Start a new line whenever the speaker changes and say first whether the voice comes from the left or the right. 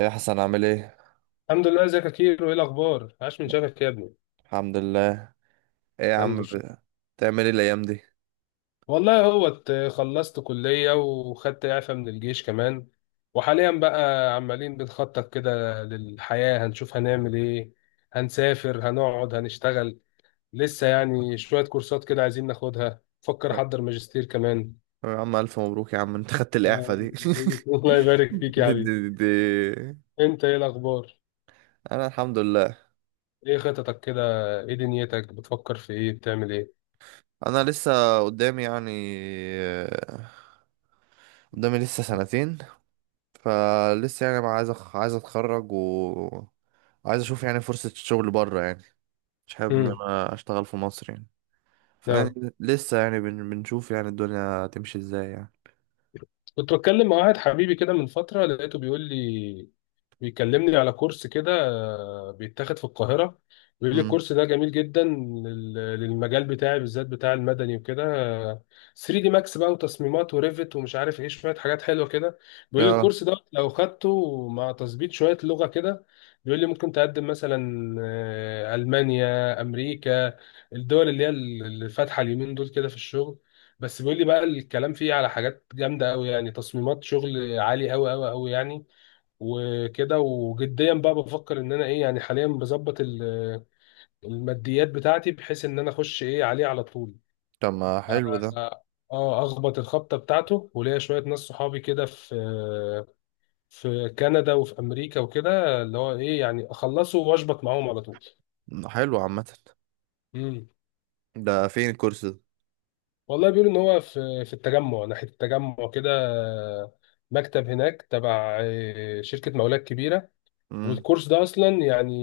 right: ايه يا حسن، عامل ايه؟
left: الحمد لله. ازيك يا كيرو؟ ايه الاخبار؟ عاش من شافك يا ابني.
right: الحمد لله. ايه يا
left: الحمد
right: عم،
left: لله.
right: بتعمل ايه الايام دي؟
left: والله هو خلصت كلية وخدت اعفاء من الجيش كمان، وحاليا بقى عمالين بنخطط كده للحياة، هنشوف هنعمل ايه، هنسافر هنقعد هنشتغل. لسه يعني شوية كورسات كده عايزين ناخدها، فكر
right: أه،
left: احضر ماجستير كمان.
right: يا عم الف مبروك يا عم، انت خدت
left: آه،
right: الاعفاء دي
left: الله يبارك فيك يا
right: دي, دي,
left: حبيبي.
right: دي, دي.
left: انت ايه الاخبار؟
right: انا الحمد لله.
left: ايه خططك كده؟ ايه دنيتك؟ بتفكر في ايه؟ بتعمل ايه؟
right: انا لسه قدامي يعني، آه، قدامي لسه سنتين. فلسه يعني ما عايز عايز اتخرج و عايز اشوف يعني فرصة الشغل بره يعني، مش حابب ان انا اشتغل في مصر يعني. فيعني
left: امم
right: لسه يعني بنشوف يعني الدنيا هتمشي ازاي يعني.
left: كنت بتكلم مع واحد حبيبي كده من فترة، لقيته بيقول لي، بيكلمني على كورس كده، بيتاخد في القاهرة. بيقول لي
right: امم.
left: الكورس ده جميل جدا للمجال بتاعي، بالذات بتاع المدني وكده. 3 دي ماكس بقى وتصميمات وريفت ومش عارف ايه، شوية حاجات حلوة كده. بيقول لي
right: اه.
left: الكورس ده لو خدته مع تظبيط شوية لغة كده، بيقول لي ممكن تقدم مثلا ألمانيا، أمريكا، الدول اللي هي اللي فاتحة اليومين دول كده في الشغل. بس بيقول لي بقى الكلام فيه على حاجات جامده قوي، يعني تصميمات شغل عالي قوي قوي قوي يعني. وكده، وجديا بقى بفكر ان انا ايه يعني، حاليا بظبط الماديات بتاعتي، بحيث ان انا اخش ايه عليه على طول.
right: طب، ما حلو ده.
left: اه، اخبط الخبطه بتاعته. وليا شويه ناس صحابي كده في في كندا وفي امريكا وكده، اللي هو ايه يعني اخلصه واشبط معاهم على طول.
right: حلو عامة. ده فين الكورس ده؟
left: والله بيقولوا ان هو في التجمع، ناحيه التجمع كده، مكتب هناك تبع شركه مولات كبيره.
right: امم.
left: والكورس ده اصلا يعني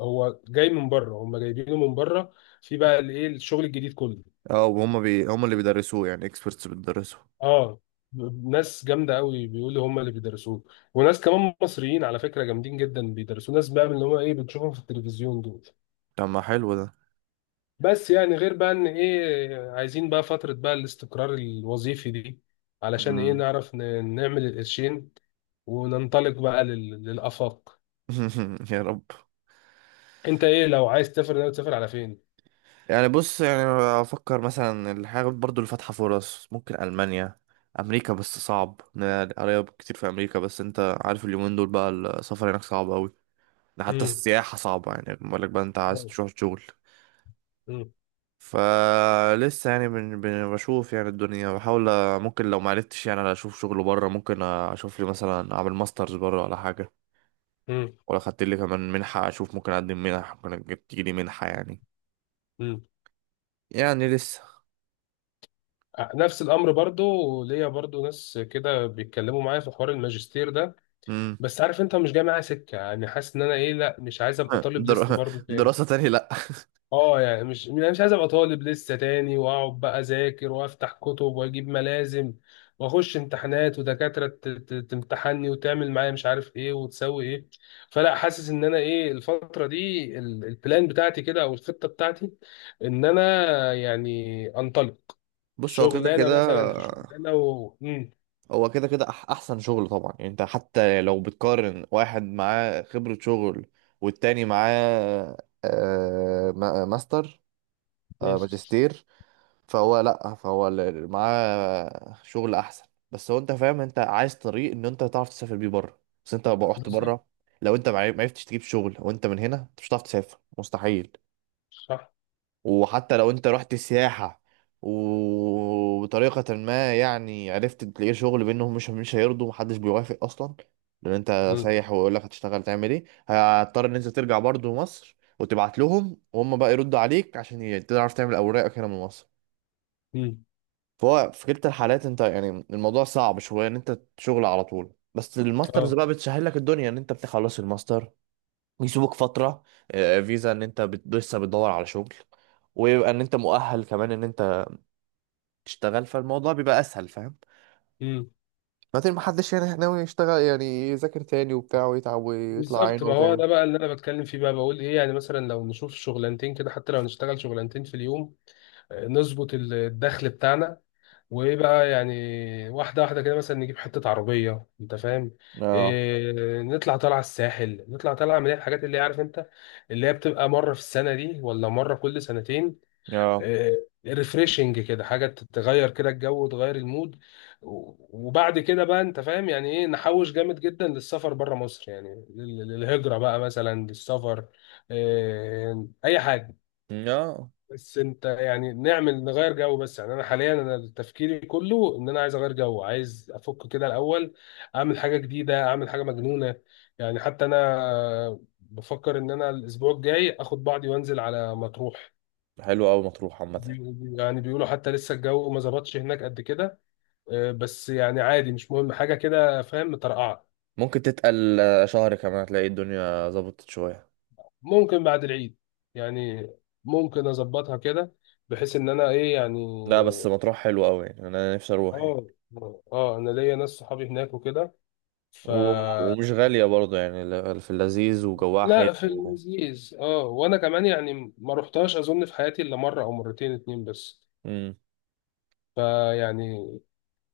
left: هو جاي من بره، هم جايبينه من بره، في بقى الايه الشغل الجديد كله.
right: اه، وهم هم اللي بيدرسوه، يعني اكسبرتس بتدرسوه؟
left: اه، ناس جامده قوي بيقولوا هم اللي بيدرسوه، وناس كمان مصريين على فكره جامدين جدا بيدرسوه، ناس بقى من اللي هو ايه بتشوفهم في التلفزيون دول.
right: طب، ما حلو ده.
left: بس يعني غير بقى ان ايه عايزين بقى فتره بقى الاستقرار الوظيفي دي، علشان ايه
right: امم.
left: نعرف نعمل القرشين وننطلق بقى للآفاق.
right: يا رب.
left: انت ايه؟ لو عايز تسافر، ناوي تسافر على فين؟
right: يعني بص يعني، افكر مثلا الحاجة برضو اللي فاتحة فرص، ممكن المانيا، امريكا. بس صعب، إن قرايب كتير في امريكا، بس انت عارف اليومين دول بقى السفر هناك صعب قوي. ده حتى
left: مم.
right: السياحة صعبة، يعني بالك بقى انت عايز تروح شغل.
left: مم.
right: فلسه يعني بشوف يعني الدنيا، بحاول ممكن لو معرفتش يعني اشوف شغل بره، ممكن اشوف لي مثلا اعمل ماسترز بره ولا حاجه.
left: مم.
right: ولا خدت لي كمان منحه، اشوف ممكن اقدم منح، ممكن تيجي لي منحه يعني.
left: مم.
right: يعني لسه.
left: آه، نفس الامر برضو. ليا برضو ناس كده بيتكلموا معايا في حوار الماجستير ده.
right: امم.
left: بس عارف انت مش جاي معايا سكه، يعني حاسس ان انا ايه، لا مش عايز ابقى طالب لسه
right: در...
left: برضو تاني.
right: دراسه تاني، لا.
left: اه، يعني مش عايز ابقى طالب لسه تاني، واقعد بقى اذاكر وافتح كتب واجيب ملازم واخش امتحانات، ودكاتره تمتحني وتعمل معايا مش عارف ايه وتسوي ايه. فلا، حاسس ان انا ايه الفتره دي، البلان بتاعتي كده، او الخطه بتاعتي، ان انا يعني انطلق.
right: بص، هو كده
left: شغلانه
right: كده،
left: مثلا، في شغلانه، و مم.
right: هو كده كده احسن شغل طبعا. يعني انت حتى لو بتقارن واحد معاه خبره شغل والتاني معاه ماستر،
left: مم.
right: ماجستير، فهو لا، فهو اللي معاه شغل احسن. بس هو انت فاهم، انت عايز طريق ان انت تعرف تسافر بيه بره، بس انت لو رحت
left: بالظبط.
right: بره، لو انت ما عرفتش تجيب شغل او انت من هنا، انت مش هتعرف تسافر، مستحيل.
left: صح.
right: وحتى لو انت رحت سياحة، وبطريقة ما يعني عرفت تلاقي شغل بينهم، مش هيرضوا، محدش بيوافق اصلا. لان انت
left: مم.
right: سايح، ويقول لك هتشتغل تعمل ايه، هتضطر ان انت ترجع برضه مصر وتبعت لهم، وهم بقى يردوا عليك عشان تعرف تعمل اوراقك هنا من مصر.
left: مم.
right: فهو في كلتا الحالات انت يعني الموضوع صعب شويه ان انت شغل على طول، بس الماسترز
left: اه.
right: بقى بتسهل لك الدنيا، ان انت بتخلص الماستر، يسيبوك فتره، فيزا ان انت لسه بتدور على شغل، ويبقى ان انت مؤهل كمان ان انت تشتغل، فالموضوع بيبقى اسهل، فاهم؟ بعدين، ما حدش يعني ناوي يشتغل يعني يذاكر تاني وبتاع ويتعب ويطلع
left: بالظبط،
right: عينه
left: ما هو
right: تاني.
left: ده بقى اللي انا بتكلم فيه، بقى بقول ايه يعني، مثلا لو نشوف شغلانتين كده، حتى لو نشتغل شغلانتين في اليوم، نظبط الدخل بتاعنا، وايه بقى يعني، واحده واحده كده، مثلا نجيب حته عربيه، انت فاهم،
right: اه.
left: إيه، نطلع طالعه الساحل، نطلع طالعه من الحاجات اللي هي، عارف انت، اللي هي بتبقى مره في السنه دي، ولا مره كل سنتين،
right: اه.
left: ريفريشنج كده، حاجه تغير كده الجو وتغير المود. وبعد كده بقى انت فاهم يعني ايه، نحوش جامد جدا للسفر بره مصر، يعني للهجره بقى، مثلا للسفر. اي حاجه.
right: اه.
left: بس انت يعني، نعمل نغير جو بس يعني. انا حاليا انا تفكيري كله ان انا عايز اغير جو، عايز افك كده الاول، اعمل حاجه جديده، اعمل حاجه مجنونه. يعني حتى انا بفكر ان انا الاسبوع الجاي اخد بعضي وانزل على مطروح.
right: حلو قوي مطروح عامه.
left: يعني بيقولوا حتى لسه الجو ما ظبطش هناك قد كده. بس يعني عادي، مش مهم حاجة كده فاهم، مترقعة.
right: ممكن تتقل شهر كمان هتلاقي الدنيا ظبطت شويه.
left: ممكن بعد العيد يعني، ممكن اظبطها كده، بحيث ان انا ايه يعني.
right: لا بس مطروح حلو قوي، يعني انا نفسي اروح يعني.
left: اه. اه، انا ليا ناس صحابي هناك وكده، ف...
right: ومش غالية برضه، يعني في اللذيذ وجواها
left: لا،
right: حلو
left: في
right: و...
left: اللذيذ اه، وانا كمان يعني ما رحتهاش اظن في حياتي الا مرة او مرتين اتنين بس.
right: مم.
left: فيعني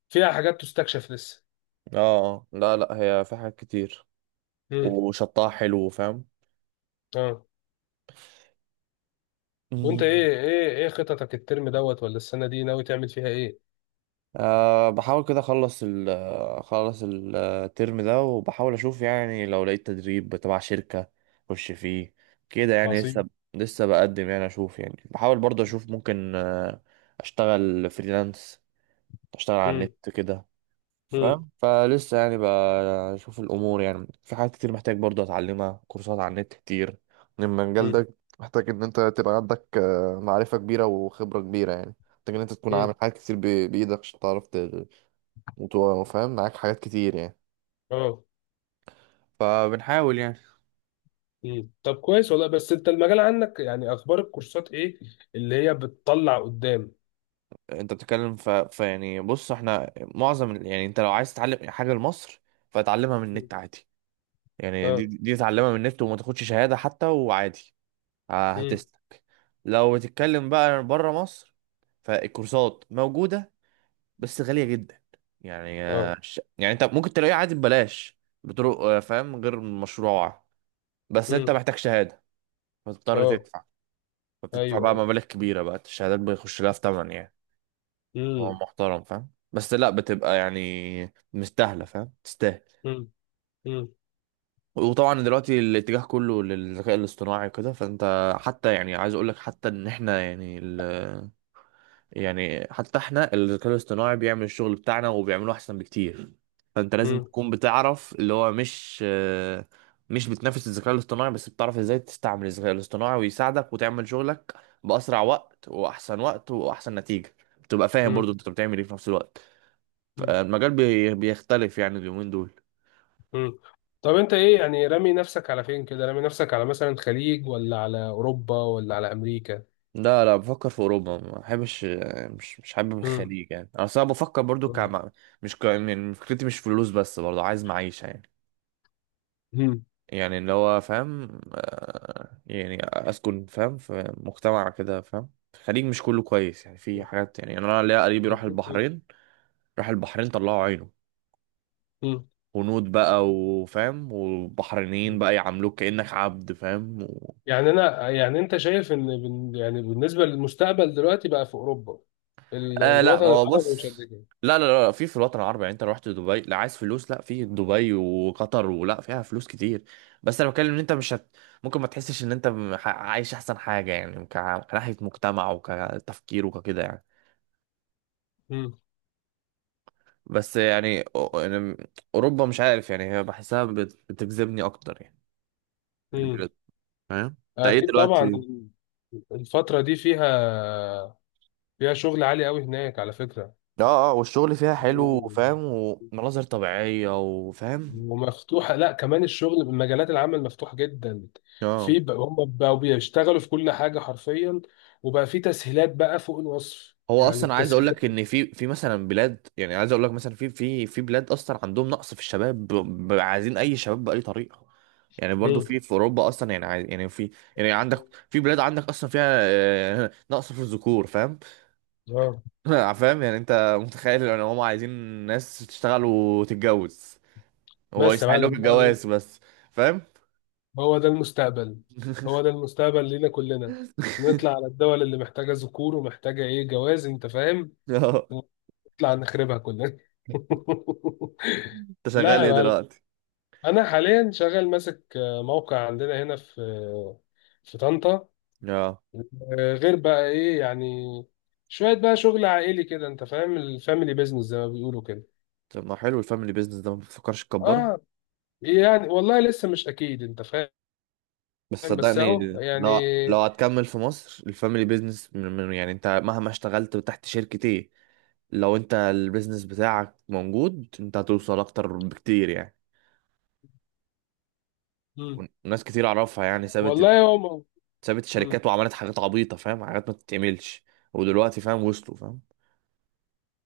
left: فيها حاجات تستكشف لسه.
right: اه. آه. لا لا، هي في حاجات كتير،
left: مم.
right: وشطها حلو، فاهم.
left: اه. وانت
right: مم.
left: ايه؟ ايه خططك؟ الترم دوت، ولا السنه دي ناوي تعمل فيها ايه؟
right: بحاول كده اخلص اخلص الترم ده، وبحاول اشوف يعني لو لقيت تدريب تبع شركة اخش فيه، كده يعني
left: عظيم.
right: لسه. لسه بقدم يعني، اشوف يعني بحاول برضه اشوف ممكن اشتغل فريلانس، اشتغل على
left: امم
right: النت كده،
left: امم
right: فاهم؟ فلسه يعني بشوف الامور، يعني في حاجات كتير محتاج برضه اتعلمها، كورسات على النت كتير. إن المجال
left: امم
right: ده محتاج ان انت تبقى عندك معرفة كبيرة وخبرة كبيرة يعني، محتاج ان انت تكون
left: امم
right: عامل حاجات كتير بايدك، عشان تعرف وفاهم معاك حاجات كتير يعني.
left: اه.
right: فبنحاول يعني.
left: طب كويس والله. بس انت المجال عندك يعني، اخبار الكورسات ايه اللي هي بتطلع قدام؟
right: انت بتتكلم فيعني بص، احنا معظم يعني انت لو عايز تتعلم حاجه لمصر فتعلمها من
left: مم.
right: النت عادي، يعني دي
left: اه.
right: دي تعلمها من النت وما تاخدش شهاده حتى، وعادي
left: امم
right: هتسلك. لو بتتكلم بقى بره مصر، فالكورسات موجودة بس غالية جدا، يعني
left: اه.
right: يعني انت ممكن تلاقيها عادي ببلاش، بطرق فاهم، غير مشروعة، بس انت
left: امم
right: محتاج شهادة، فتضطر
left: اه.
right: تدفع، فتدفع بقى
left: ايوه.
right: مبالغ كبيرة، بقى الشهادات بيخش لها في تمن يعني. هو
left: امم
right: محترم، فاهم، بس لا، بتبقى يعني مستاهلة، فاهم؟ تستاهل.
left: امم امم
right: وطبعا دلوقتي الاتجاه كله للذكاء الاصطناعي وكده، فانت حتى، يعني عايز اقول لك حتى ان احنا يعني، يعني حتى احنا الذكاء الاصطناعي بيعمل الشغل بتاعنا وبيعمله احسن بكتير، فانت لازم
left: امم
right: تكون بتعرف اللي هو مش بتنافس الذكاء الاصطناعي، بس بتعرف ازاي تستعمل الذكاء الاصطناعي ويساعدك وتعمل شغلك بأسرع وقت وأحسن وقت وأحسن نتيجة، تبقى فاهم
left: امم
right: برضو انت بتعمل ايه في نفس الوقت. فالمجال بيختلف يعني اليومين دول.
left: امم طب انت ايه يعني، رامي نفسك على فين كده؟ رامي نفسك على مثلا خليج، ولا على اوروبا، ولا على امريكا؟
right: لا لا، بفكر في اوروبا، ما بحبش، مش حابب
left: امم
right: الخليج، يعني انا أصل انا بفكر برضو مش يعني فكرتي مش فلوس بس، برضو عايز معيشة يعني. يعني اللي هو فاهم، يعني اسكن فاهم في مجتمع كده فاهم. الخليج مش كله كويس، يعني في حاجات، يعني انا ليا قريبي راح البحرين، راح البحرين، طلعوا عينه.
left: امم
right: هنود بقى، وفاهم، والبحرينيين بقى يعاملوك كأنك عبد، فاهم.
left: يعني انا يعني، انت شايف ان يعني بالنسبه للمستقبل دلوقتي بقى في اوروبا،
right: لا،
left: الوطن
right: ما هو
left: العربي مش
right: بص،
left: قد كده؟
right: لا لا لا، في الوطن العربي، يعني انت لو رحت دبي، لا عايز فلوس، لا في دبي وقطر ولا فيها فلوس كتير، بس انا بتكلم ان انت مش. ممكن ما تحسش ان انت عايش احسن حاجة، يعني كناحية مجتمع وكتفكير وككده يعني.
left: مم.
right: بس يعني يعني اوروبا، مش عارف، يعني هي بحسها بتجذبني اكتر يعني،
left: مم.
right: البلاد، فاهم؟ انت ايه
left: اكيد طبعا.
right: دلوقتي؟
left: الفتره دي فيها، فيها شغل عالي قوي هناك على فكره.
right: اه. اه، والشغل فيها حلو،
left: مم.
right: فاهم، ومناظر طبيعية، وفاهم.
left: ومفتوحه، لا كمان الشغل، مجالات العمل مفتوحه جدا.
right: اه،
left: في بقى هم بقوا بيشتغلوا في كل حاجه حرفيا، وبقى في تسهيلات بقى فوق الوصف
right: هو
left: يعني،
right: اصلا عايز اقول
left: التسهيلات.
right: لك ان في مثلا بلاد، يعني عايز اقول لك مثلا في بلاد اصلا عندهم نقص في الشباب، عايزين اي شباب باي طريقة، يعني برضو
left: مم.
right: في اوروبا اصلا يعني، عايز يعني في. يعني عندك، في بلاد عندك اصلا فيها نقص في الذكور، فاهم؟
left: اه.
right: فاهم؟ يعني انت متخيل ان هم عايزين ناس تشتغل وتتجوز، هو
left: بس يا
right: يسهل لك
left: معلم،
right: الجواز بس، فاهم؟
left: هو ده المستقبل. هو ده المستقبل لينا كلنا، نطلع على الدول اللي محتاجة ذكور ومحتاجة ايه، جواز، انت فاهم،
right: اه.
left: ونطلع نخربها كلنا.
right: انت
left: لا
right: شغال
left: يا
right: ايه
left: معلم،
right: دلوقتي؟
left: انا حاليا شغال ماسك موقع عندنا هنا في في طنطا.
right: اه،
left: غير بقى ايه يعني، شوية بقى شغل عائلي كده، انت فاهم، الفاميلي بيزنس زي ما بيقولوا كده.
right: طب، ما حلو الفاميلي بيزنس ده، ما بتفكرش تكبره؟
left: اه. يعني والله لسه مش اكيد انت فاهم.
right: بس
left: بس
right: صدقني،
left: اهو يعني.
right: لو هتكمل في مصر الفاميلي بيزنس، يعني انت مهما اشتغلت تحت شركة ايه، لو انت البيزنس بتاعك موجود، انت هتوصل اكتر بكتير يعني.
left: مم.
right: وناس كتير اعرفها يعني
left: والله هو. مم.
right: سابت الشركات وعملت حاجات عبيطة، فاهم، حاجات ما تتعملش، ودلوقتي فاهم وصلوا، فاهم؟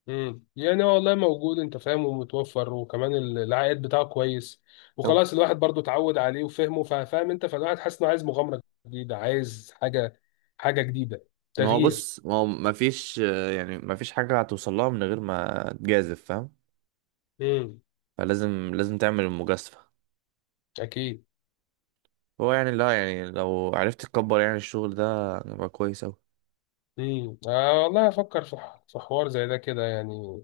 left: يعني هو والله موجود انت فاهم، ومتوفر، وكمان العائد بتاعه كويس،
right: أهو.
left: وخلاص الواحد برضو اتعود عليه وفهمه فاهم انت، فالواحد حاسس انه عايز مغامره جديده، عايز حاجه، حاجه جديده،
right: ما هو
left: تغيير.
right: بص، ما هو ما فيش، يعني ما فيش حاجة هتوصل لها من غير ما تجازف، فاهم؟
left: امم
right: فلازم، لازم تعمل المجازفة.
left: اكيد.
right: هو يعني لا، يعني لو عرفت تكبر يعني الشغل ده، يبقى كويس أوي.
left: آه والله، افكر في في حوار زي ده كده يعني،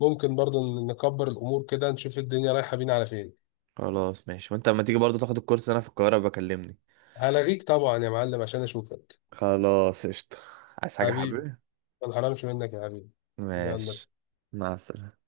left: ممكن برضو نكبر الامور كده، نشوف الدنيا رايحه بينا على فين.
right: خلاص، ماشي. وانت لما تيجي برضه تاخد الكورس انا في القاهرة، بكلمني.
left: هلغيك طبعا يا معلم عشان اشوفك.
right: خلاص، قشطة. عايز حاجة
left: حبيبي.
right: حبيبي؟
left: ما انحرمش منك يا حبيبي. يلا.
right: ماشي. مع السلامة.